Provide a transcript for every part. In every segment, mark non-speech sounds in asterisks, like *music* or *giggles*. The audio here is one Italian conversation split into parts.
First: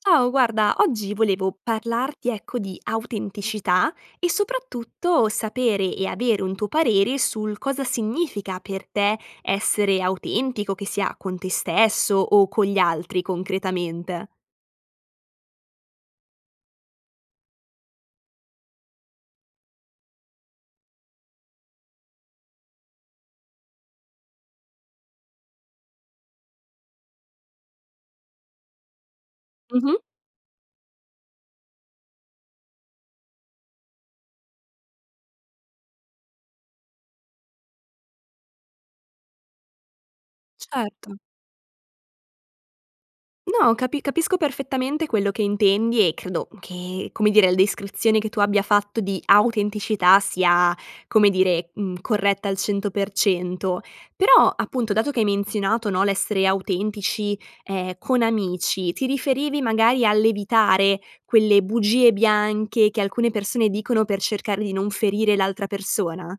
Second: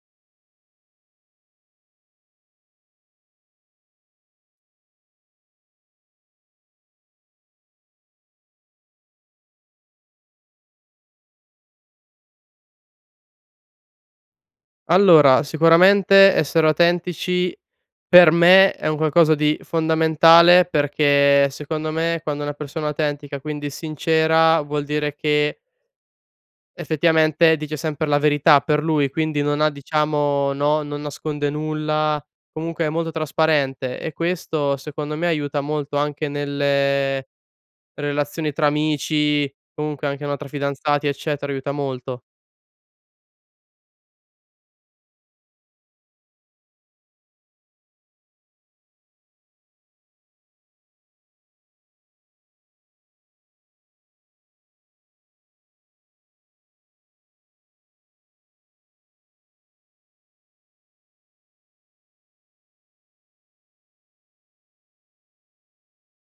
Ciao, guarda, oggi volevo parlarti, ecco, di autenticità e soprattutto sapere e avere un tuo parere sul cosa significa per te essere autentico, che sia con te stesso o con gli altri concretamente? Allora, sicuramente essere autentici, per me è un qualcosa di fondamentale, perché secondo me, quando una persona autentica, quindi sincera, vuol dire che effettivamente dice sempre la verità, per lui, quindi non ha Mh-mh. diciamo no, non nasconde nulla, comunque è molto trasparente e questo secondo me aiuta molto, anche nelle relazioni tra amici, comunque anche, no, tra fidanzati, Certo. eccetera aiuta molto. No capi capisco perfettamente quello che intendi e credo che, come dire il descrizione che tu abbia fatto di autenticità sia, come dire, mhmm, corretta al 100%; però, appunto dato che hai menzionato no, l'essere autentici, ehm, con amici, ti riferivi magari all'evitare quelle bugie bianche, che alcune persone dicono per cercare di non ferire l'altra persona?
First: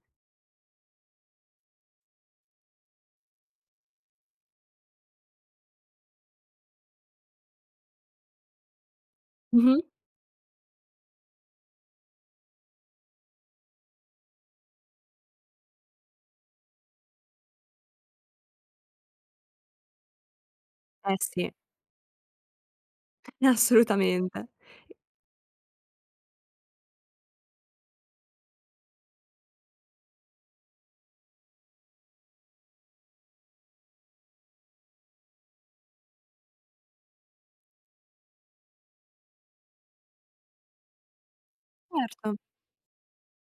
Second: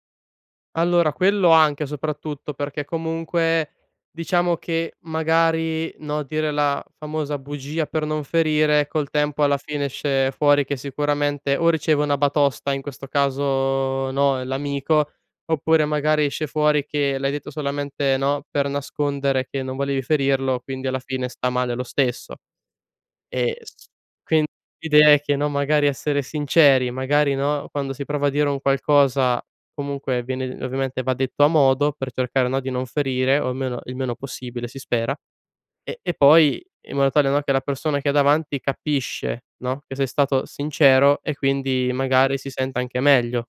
Allora, quello anche soprattutto; perché comunque, diciamo che magari, no, dire la famosa bugia per non ferire, col tempo alla fine Mh-mh. esce fuori, che sicuramente o riceve una batosta, in questo caso, no, l'amico, oppure magari esce fuori che l'hai detto solamente no, per nascondere che non volevi ferirlo, quindi alla Eh fine sta sì. male lo stesso. E s quin Assolutamente. l'idea è che, no, magari essere sinceri, magari no, quando si prova a dire un qualcosa, comunque viene ovviamente va detto a modo, per cercare no, di non ferire, o almeno il meno possibile si spera, e e poi in modo tale no, che la persona che hai davanti capisce no, che sei stato sincero e quindi Certo. magari si sente anche meglio.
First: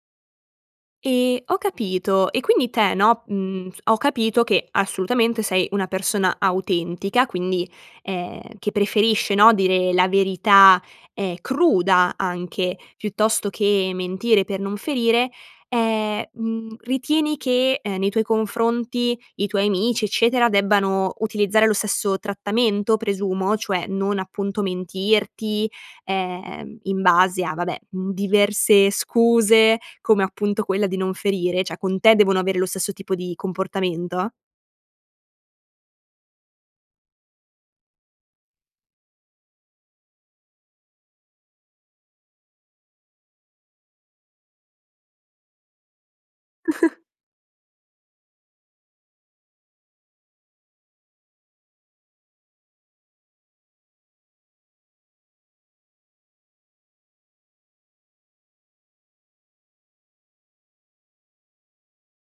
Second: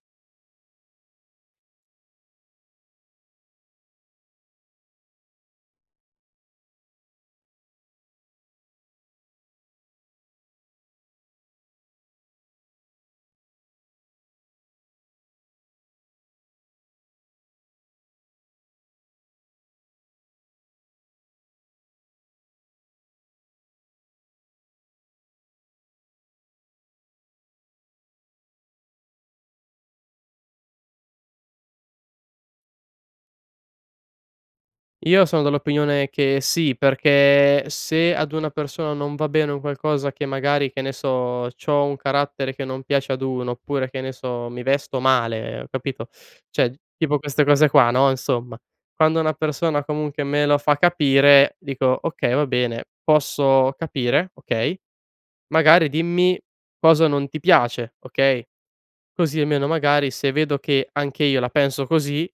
Ehm, ho capito, e quindi te, no, uhm, ho capito che assolutamente sei una persona autentica quindi, ehm, che preferisce, no, dire la verità, ehm, cruda anche, piuttosto che mentire per non ferire, ehm, mhmm, ritieni che, nei tuoi confronti i tuoi amici eccetera, debbano utilizzare lo stesso trattamento presumo, cioè non appunto mentirti, ehm, in base a vabbè, uhm, diverse scuse, come appunto quella di non ferire, cioè con te devono avere lo stesso tipo di comportamento? Io son dell'opinione che sì, perché, se ad una persona non va bene un qualcosa che magari, che ne so, c'ho un carattere che non piace ad 1 oppure, che ne so, mi vesto male, capito? Cioè *chuckles* tipo queste cose qua no, insomma, quando una persona comunque me lo fa capire, dico: "Okay, va bene, posso capire, okay, magari dimmi cosa non ti piace, okay," così almeno, magari, se vedo che anche io la penso così,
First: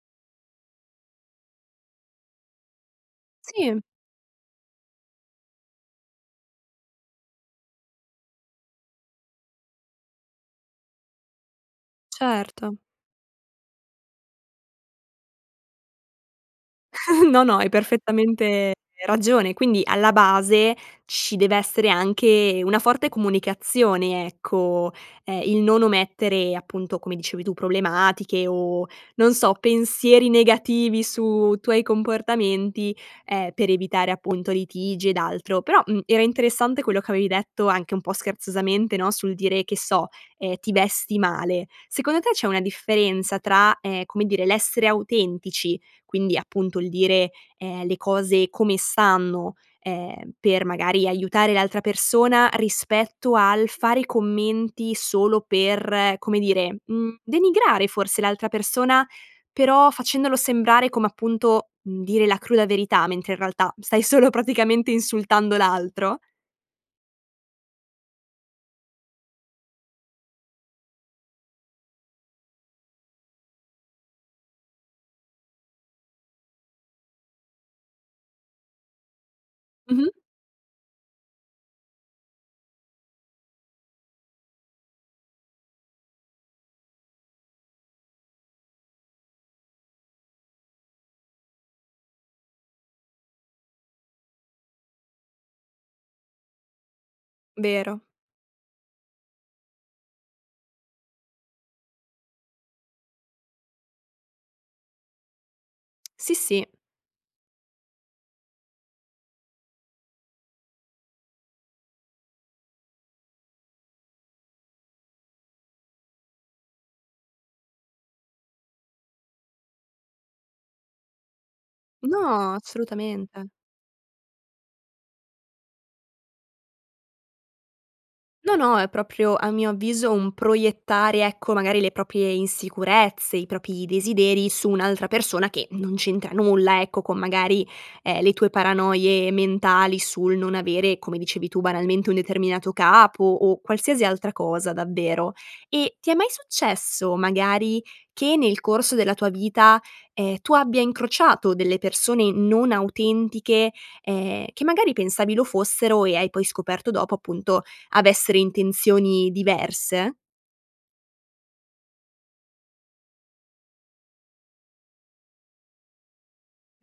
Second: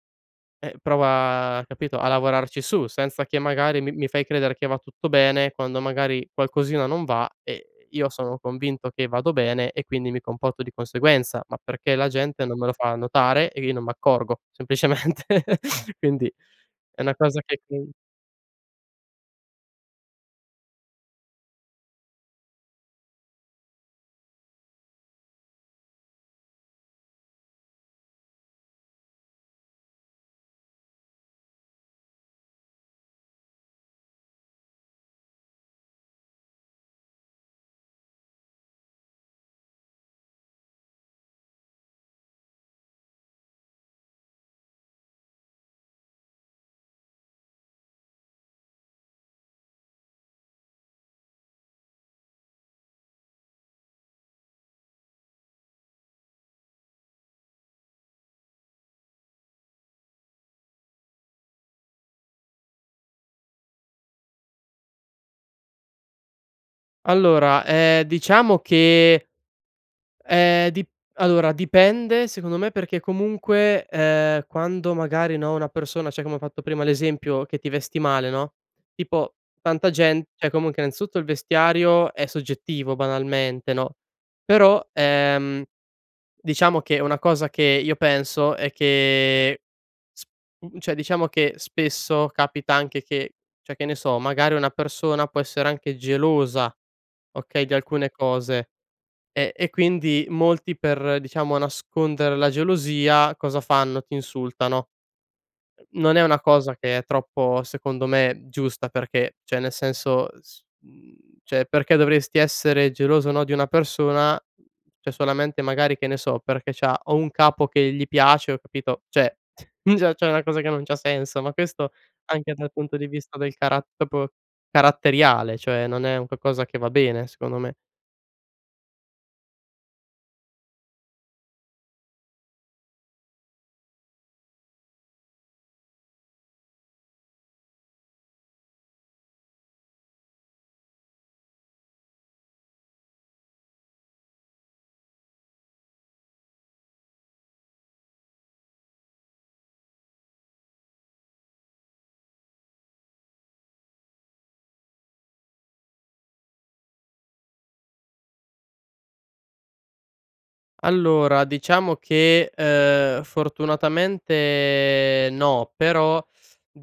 eh, prova, capito, a lavorarci su senza che Sì. magari mi mi fai credere che va tutto bene, quando magari qualcosina non va, eh io sono convinto che vado bene e quindi mi comporto di conseguenza, ma perché la gente non me lo Certo. fa notare, e io non m' accorgo semplicemente *laughs* quindi, è una *giggles* cosa No, no che hai *unintelligible* perfettamente ragione! Quindi alla base, ci dev'essere anche una forte comunicazione ecco, ehm, il non omettere appunto come dicevi tu, problematiche o non so pensieri negativi su tuoi comportamenti, ehm, per evitare appunto litigi ed altro però, mhmm, era interessante quello che avevi detto anche un po' scherzosamente no? Sul dire che so, ehm, ti vesti male. Secondo te c'è una differenza tra, ehm, come dire l'essere autentici, quindi appunto il dire, ehm, le cose come stanno, ehm, per magari aiutare l'altra persona, rispetto al fare i commenti solo per, come dire, mhmm, denigrare forse l'altra persona, però facendolo sembrare come appunto, mhmm, dire la cruda verità mentre in realtà stai solo praticamente insultando l'altro? Allora, ehm, diciamo che, ehm, dip allora dipende secondo me, perché comunque, ehm, quando magari no, una persona cioè come ho fatto prima l'esempio che ti vesti male no? Tipo tanta Mh-mh. gent cioè comunque innanzitutto il vestiario è soggettivo banalmente no? Però, ehm, diciamo che, una cosa che io penso è che, sp cioè diciamo che spesso, capita anche che, cioè che ne so, magari, una persona può essere anche gelosa okay? Di Vero. alcune cose eh e quindi molti, per diciamo nascondere la gelosia cosa fanno, ti insultano. *smacks lips* Non è Sì, una sì. cosa che è troppo, secondo me, giusta perché, cioè nel senso s mhmm, cioè perché dovresti essere geloso no, di una persona, cioè solamente magari che ne so perché c'ha o un capo che gli piace o capito, cioè già c'è una cosa che non c'ha senso, ma questo anche No, dal punto di vista assolutamente. del carat proprio caratteriale cioè non è un qualcosa che va bene, secondo me. No, no è proprio a mio avviso, un proiettare ecco magari le proprie insicurezze, i propri desideri su un'altra persona che non c'entra nulla, ecco con magari, ehm, le tue paranoie mentali sul non avere come dicevi tu, banalmente, un determinato capo o qualsiasi altra cosa davvero! Eh, ti è mai successo magari, che nel corso della tua vita, ehm, tu abbia incrociato delle persone non autentiche, ehm, che magari pensavi lo fossero e hai poi scoperto dopo appunto avessero intenzioni diverse? Allora, diciamo che, uhm, fortunatamente no, però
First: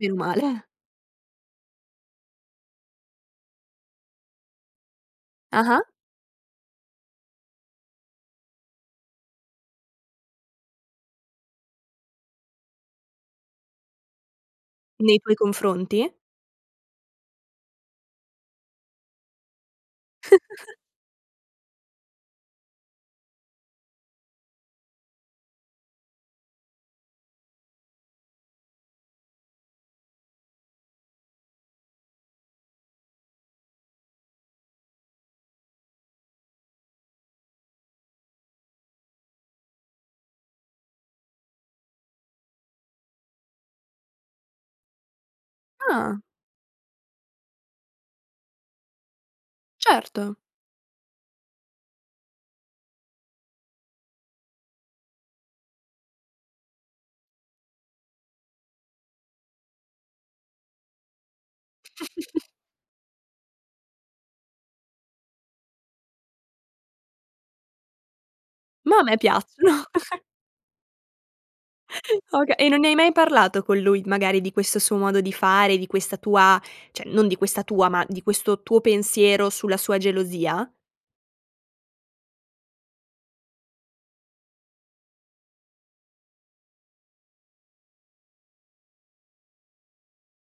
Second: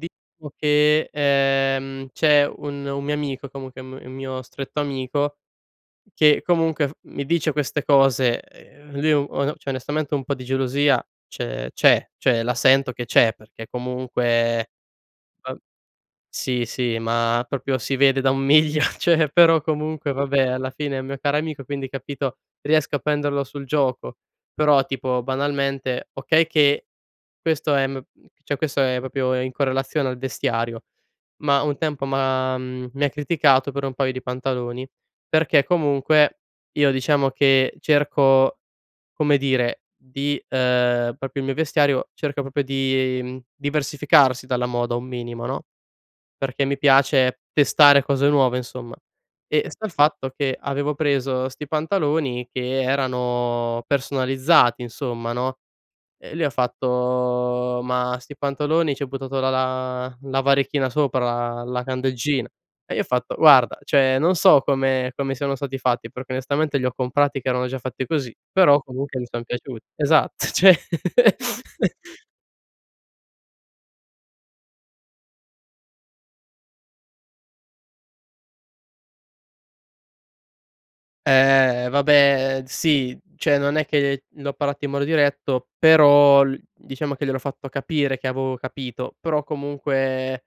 Meno male. *chuckles* che, uhm, c'è un un mio amico comunque un m un mio stretto amico, Ah-ah. che comunque f mi dice queste cose, ehm, lui on cioè onestamente un po' di gelosia ce c'è, cioè la sento che c'è perché comunque, Nei tuoi vab confronti? sì, sì ma proprio si vede da un miglio! *laughs* Cioè però comunque vabbè, alla *laughs* fine è un mio caro amico, quindi capito, riesco a prenderlo sul gioco, però tipo banalmente, okay che questo, ehm, cioè questo è proprio in correlazione al vestiario, ma un tempo, m'ha mi ha criticato per un paio di pantaloni, perché comunque, io diciamo che cerco, come dire di, ehm, proprio il mio vestiario, cerco proprio di, diversificarsi dalla moda un minimo no? Ah. Perché mi piace testare cose nuove insomma. E sta il fatto Certo. che, avevo preso sti pantaloni che erano personalizzati insomma no? Eh e lui ha fatto: "Ma sti pantaloni, ci hai buttato la la la varechina sopra, la candeggina?" *chuckles* E gli ho fatto: "Guarda, cioè non so come come siano stati fatti, perché onestamente li ho comprati che erano già fatti così, però Ma a me comunque mi sono piaciuti." piacciono. *laughs* Esatt cioè *chuckles* *laughs* Oka e non ne hai mai parlato con lui, magari di questo suo modo di fare, di questa tua cioè non di questa tua, ma di questo tuo pensiero sulla sua gelosia? Eh vabbè sì, cioè non è che gli ho parlato in modo diretto, però l diciamo che gliel'ho fatto capire che avevo capito, però comunque,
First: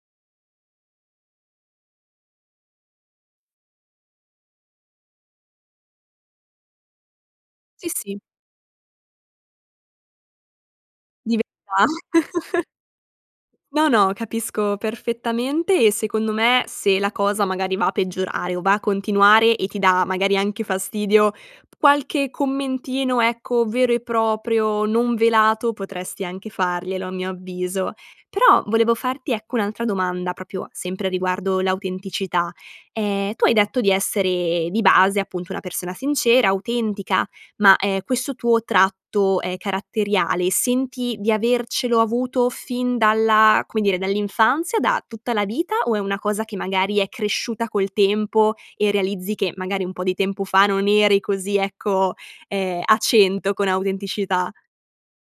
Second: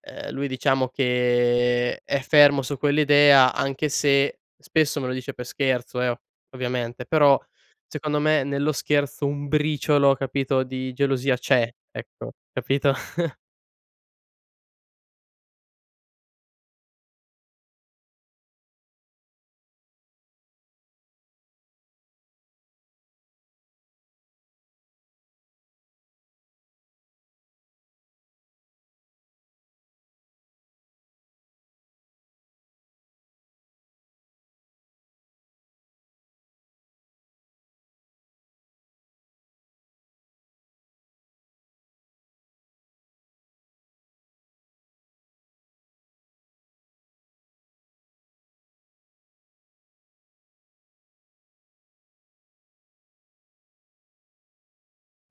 uhm, lui diciamo che è fermo su quell'idea anche se, spesso me lo dice per scherzo, eh, o ovviamente però Sì, secondo sì. me nello scherzo un briciolo capito di gelosia c'è *unintelligible* ecco *laughs* capito? *laughs* No, no capisco perfettamente, e secondo me, se la cosa magari va a peggiorare o va a continuare e ti dà magari anche fastidio, qualche commentino, ecco, vero e proprio, non velato potresti anche farglielo a mio avviso! Però, volevo farti ecco un'altra domanda, proprio sempre riguardo l'autenticità, ehm, tu hai detto di essere di base appunto una persona sincera, autentica ma, ehm, questo tuo tratto, ehm, caratteriale, senti di avercelo avuto fin dalla come dire dall'infanzia, da tutta la vita, o è una cosa che magari è cresciuta col tempo e realizzi che magari un po' di tempo fa non eri così ecco, ehm, a cento con autenticità.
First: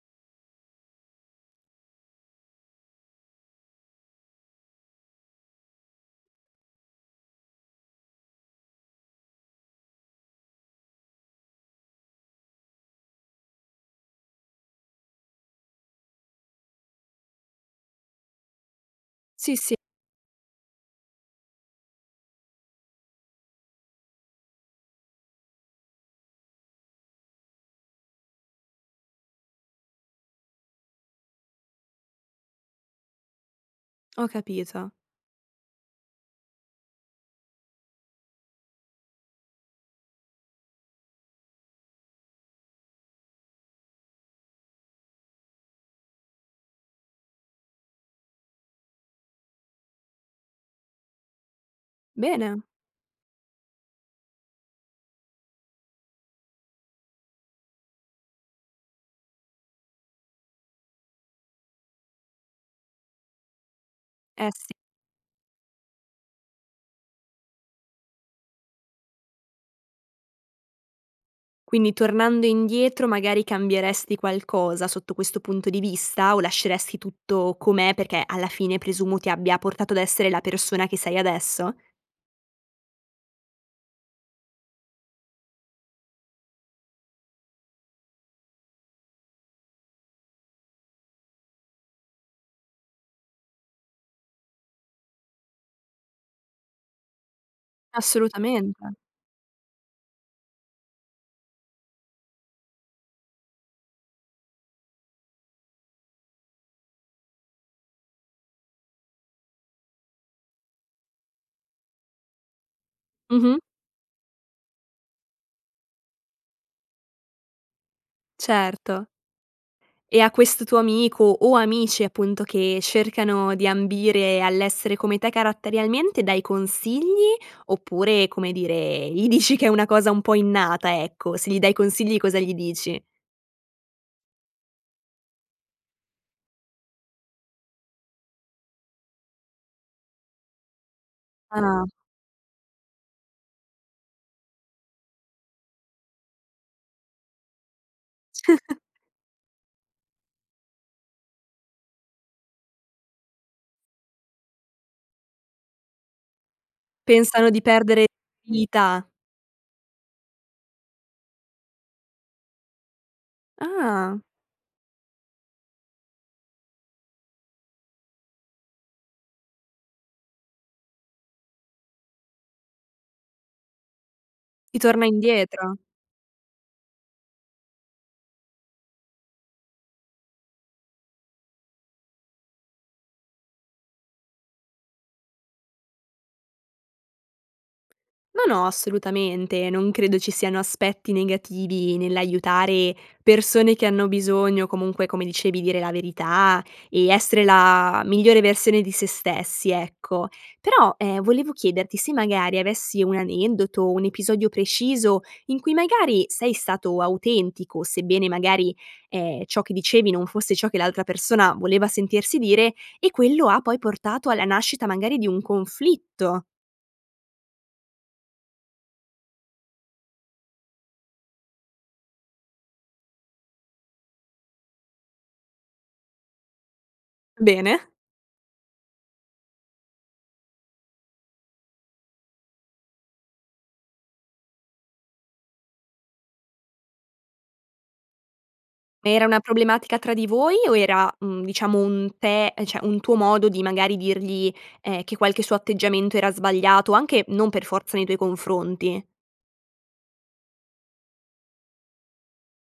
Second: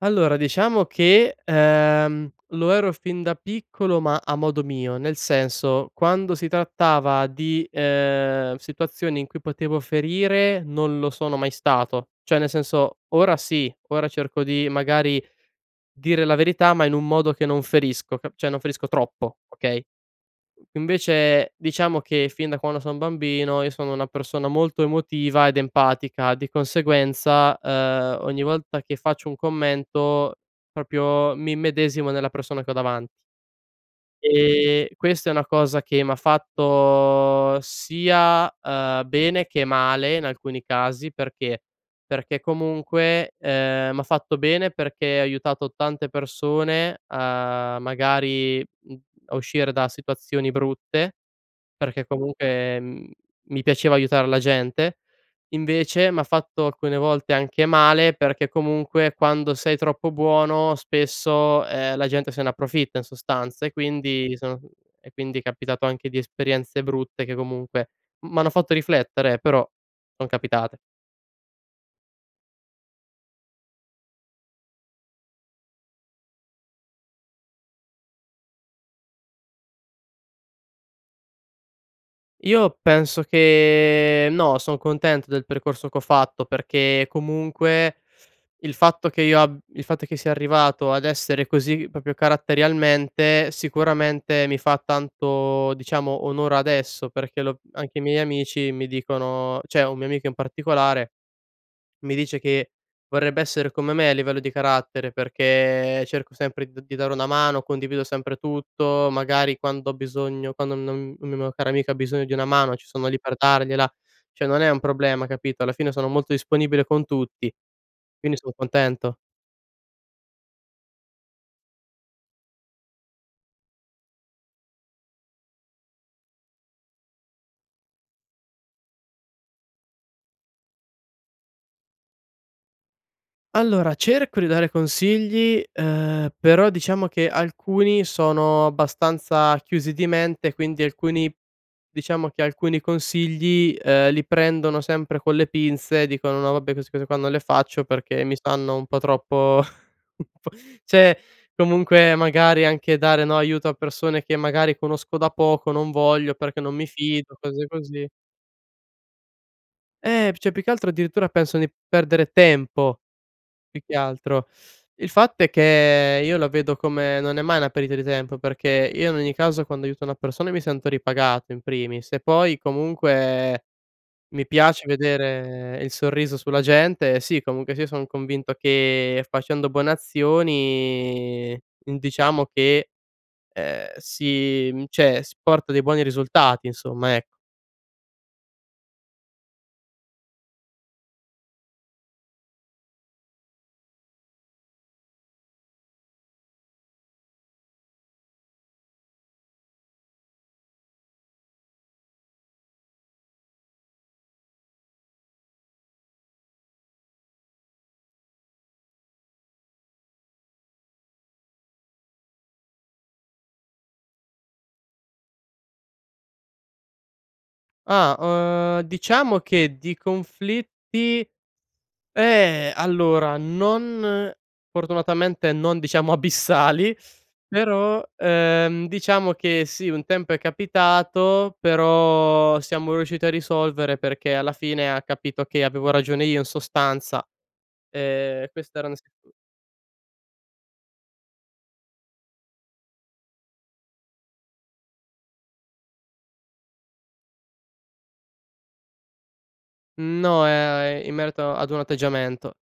Allora, diciamo che, ehm, lo ero fin da piccolo ma a modo mio. Nel senso, quando si trattava di, ehm, situazioni in cui potevo ferire, non lo sono mai stato. Cioè, nel senso, ora sì. Ora cerco di magari dire la verità ma in un modo che non ferisco, ca cioè non ferisco troppo, Sì, sì. okay, *unintelligible* invece, diciamo che fin da quando son bambino io sono una persona molto emotiva ed empatica di conseguenza, uhm, ogni volta che faccio un commento proprio mi immedesimo nella persona che ho davanti Ho ehm, capito. questa è una cosa che m'ha fatto sia, uhm, bene che male in alcuni casi, perché? Perché comunque, ehm, m'ha fatto bene perché ha aiutato tante persone a, magari, mhmm, a uscire da situazioni brutte perché Bene! comunque, mhmm, mi piaceva aiutare la gente. Invece m'ha fatto alcune volte anche male, perché comunque quando sei troppo buono spesso, ehm, la gente se ne approfitta in sostanza, e quindi mi Eh, sono sì. e quindi è capitato anche di esperienze brutte che comunque m m'hanno fatto riflettere, eh, però son capitate. Quindi, tornando indietro magari cambieresti qualcosa sotto questo punto di vista? O lasceresti tutto com'è, perché alla fine presumo ti abbia portato ad essere la persona che sei adesso. Io penso che no, son contento del percorso che ho fatto perché comunque il fatto che io ab il fatto che sia arrivato ad essere così proprio caratterialmente, sicuramente mi fa tanto, diciamo, onor adesso perché lo anche i miei amici Assolutamente. mi dicono cioè, un mio amico in particolare mi dice che vorrebbe essere come me a livello di carattere, perché cerco sempre d di dare una mano, condivido sempre tutto, magari quando ho bisogno, quando non una mia cara amica bisogno di una mano ci sono lì per Mh-Mh. dargliela. Cioè, non è un problema, capito, alla fine sono molto disponibile con tutti, quindi son Certo. contento. E a questo tuo amico, o amici appunto, che cercano di ambire all'essere come te caratterialmente dai consigli? Oppure, come dire, gli dici che è una cosa un po' innata, ecco. Se gli dai consigli cosa gli dici? Allora, cerco di dare consigli, uhm, però diciamo che alcuni sono abbastanza chiusi di mente, quindi alcuni Ah. diciamo che alcuni consigli, ehm, li prendono sempre con le pinze. Dicono: "No vabbè, queste cose qua non le faccio, perché mi sanno *chuckles* un po' troppo *chuckles* un po'" Cioè, comunque magari anche dare, no, aiuto a persone che magari conosco da poco "Non voglio perché non mi fido." Pensano di Cose perdere così. dignità. Eh, p cioè, più che altro addirittura pensano di perdere tempo, più che Ah. altro. Il fatto è che io lo vedo come non è mai una perdita di tempo. Perché io in ogni caso quando aiuto una persona mi sento ripagato in primis, e poi comunque mi Ti piace torna indietro. vedere il sorriso sulla gente. Sì, comunque sia son convinto che facendo buone azioni in diciamo che, ehm, si cioè, s porta dei buoni risultati insomma, ec No, no, assolutamente, non credo ci siano aspetti negativi nell'aiutare persone che hanno bisogno, o comunque, come dicevi, dire la verità e essere la migliore versione di sé stessi, ecco. Però, ehm, volevo chiederti se magari avessi un aneddoto, un episodio preciso in cui magari sei stato autentico, sebbene magari, ehm, ciò che dicevi non fosse ciò che l'altra persona voleva sentirsi dire, e quello ha poi portato alla nascita magari di un conflitto. Ah, uhm, diciamo che di conflitti eh, allora non fortunatamente non diciamo abissali Bene. però, ehm, diciamo che sì un tempo è capitato però siamo riusciti a risolvere perché alla fine ha capito che avevo ragione io in sostanza. Ehm, questa era Ma era *unintelligible* una problematica tra di voi o era, mhmm, diciamo un te cioè, un tuo modo di magari dirgli, ehm, che qualche suo atteggiamento era sbagliato, anche non per forza nei tuoi confronti? Mhmm, no, ehm, in merito ad un atteggiamento.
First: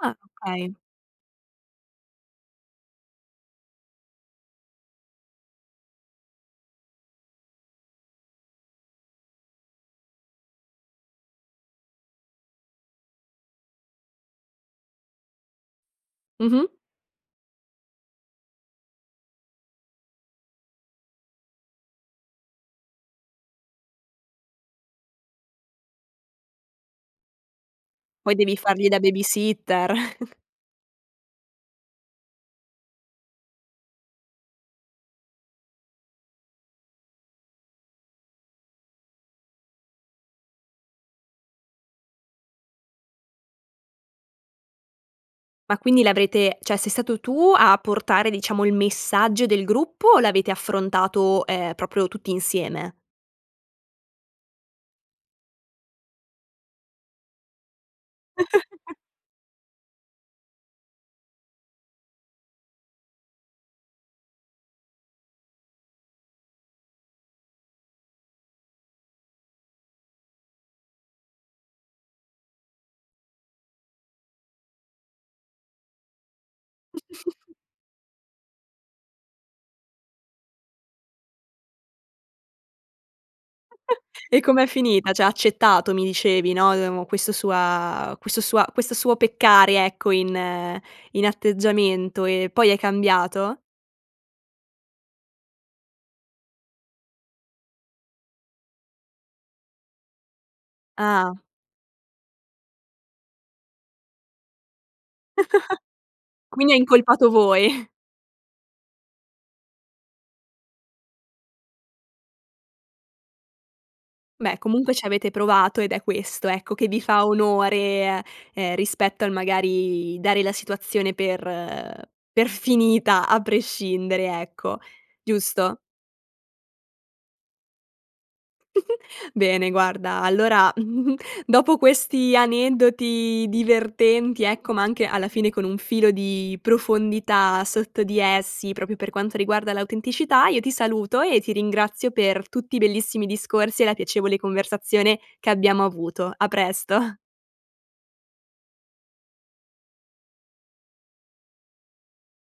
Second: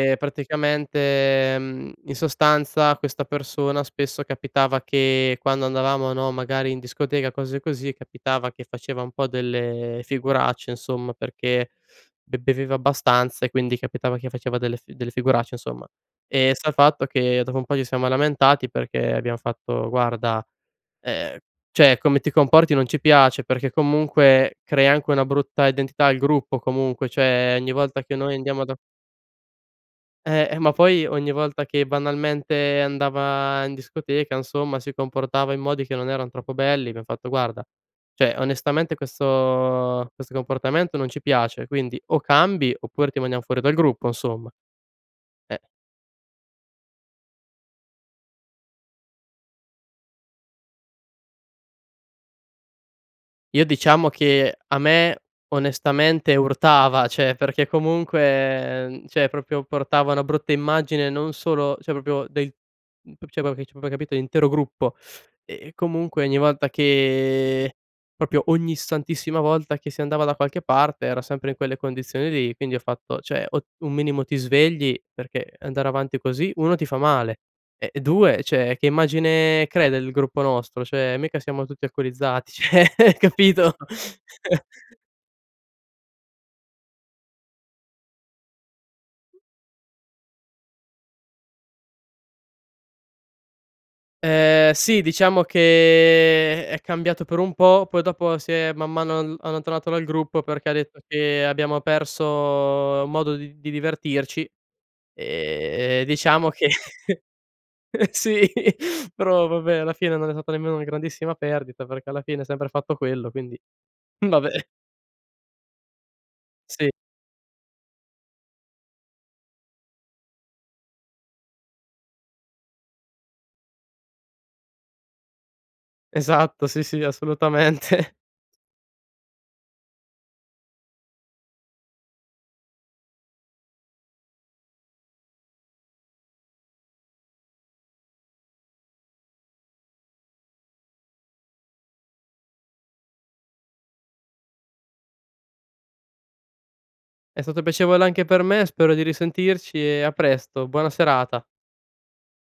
Ah, okay. praticamente, mhmm, in sostanza questa persona spesso capitava che quando andavamo, no, magari in discoteca, cose così, capitava che faceva un po' delle figuracce insomma, perché be beveva abbastanza e quindi capitava che faceva delle fi delle figuracce, insomma. Ehm, Mh-mh. sa fatto che dopo un po' ci siamo lamentati perché abbiam fatto: "Guarda, ehm, cioè, come ti comporti non ci piace, perché comunque crea anche una brutta identità al gruppo comunque. Cioè, ogni volta che noi Poi devi andiamo da" fargli da baby-sitter. *chuckles* Eh, eh, ma poi ogni volta che banalmente andava in discoteca, insomma, si comportava in modi che non erano troppo belli, abbiam fatto guarda: "Cioè, onestamente questo questo comportamento non ci piace quindi o cambi oppure ti mandiamo fuori dal gruppo insomma. Eh." Ma quindi l'avrete cioè, sei stato tu a portare diciamo il messaggio del gruppo o l'avete affrontato, ehm, proprio tutti insieme? Io diciamo che, a me onestamente urtava, cioè, perché comunque, *giggles* mhmm, cioè, proprio portava una brutta immagine non solo cioè, proprio del mhmm, p cioè, proprio che cioè, proprio hai capito, l'intero gruppo. E e comunque ogni volta che proprio ogni santissima volta che si andava da qualche parte era sempre in quelle condizioni lì. Quindi ho fatto, cioè: "O un minimo ti svegli, perché andare avanti così 1 ti fa male *chuckles* e e 2, cioè, che immagine crei del gruppo nostro? Cioè, mica siamo tutti alcolizzati." Cioè, capito.. *chuckles* E *laughs* com'è finita? Cioè ha accettato, mi dicevi no, uhm, o questo sua questo sua questo suo peccare ecco in in atteggiamento? E poi è cambiato? Ehm, sì diciamo che è cambiato per un po', poi dopo si è, man mano, all allontanato dal gruppo perché ha detto Ah. che abbiamo perso modo di d di divertirci. Ehm, e *giggles* diciamo che Quindi hai incolpato voi. sì però vabbè alla fine non è stata nemmeno una grandissima perdita, perché alla fine ha sempre fatto quello, quindi vabbè. Beh, comunque ci avete provato ed è questo, ecco, che Sì. vi fa onore eh, ehm rispetto al magari dare la situazione per per finita a prescindere, ecco. Giusto? Esatto. Sì, sì, assolutamente. *giggles* Bene guarda allora *chuckles* dopo questi aneddoti divertenti, ecco, ma anche alla fine con un filo di profondità sotto di essi, proprio per quanto riguarda l'autenticità, io ti saluto e ti ringrazio per tutti i bellissimi discorsi e la piacevole conversazione che abbiamo avuto. A presto. È stato piacevole anche per me. Spero di risentirci e a presto. Buona serata.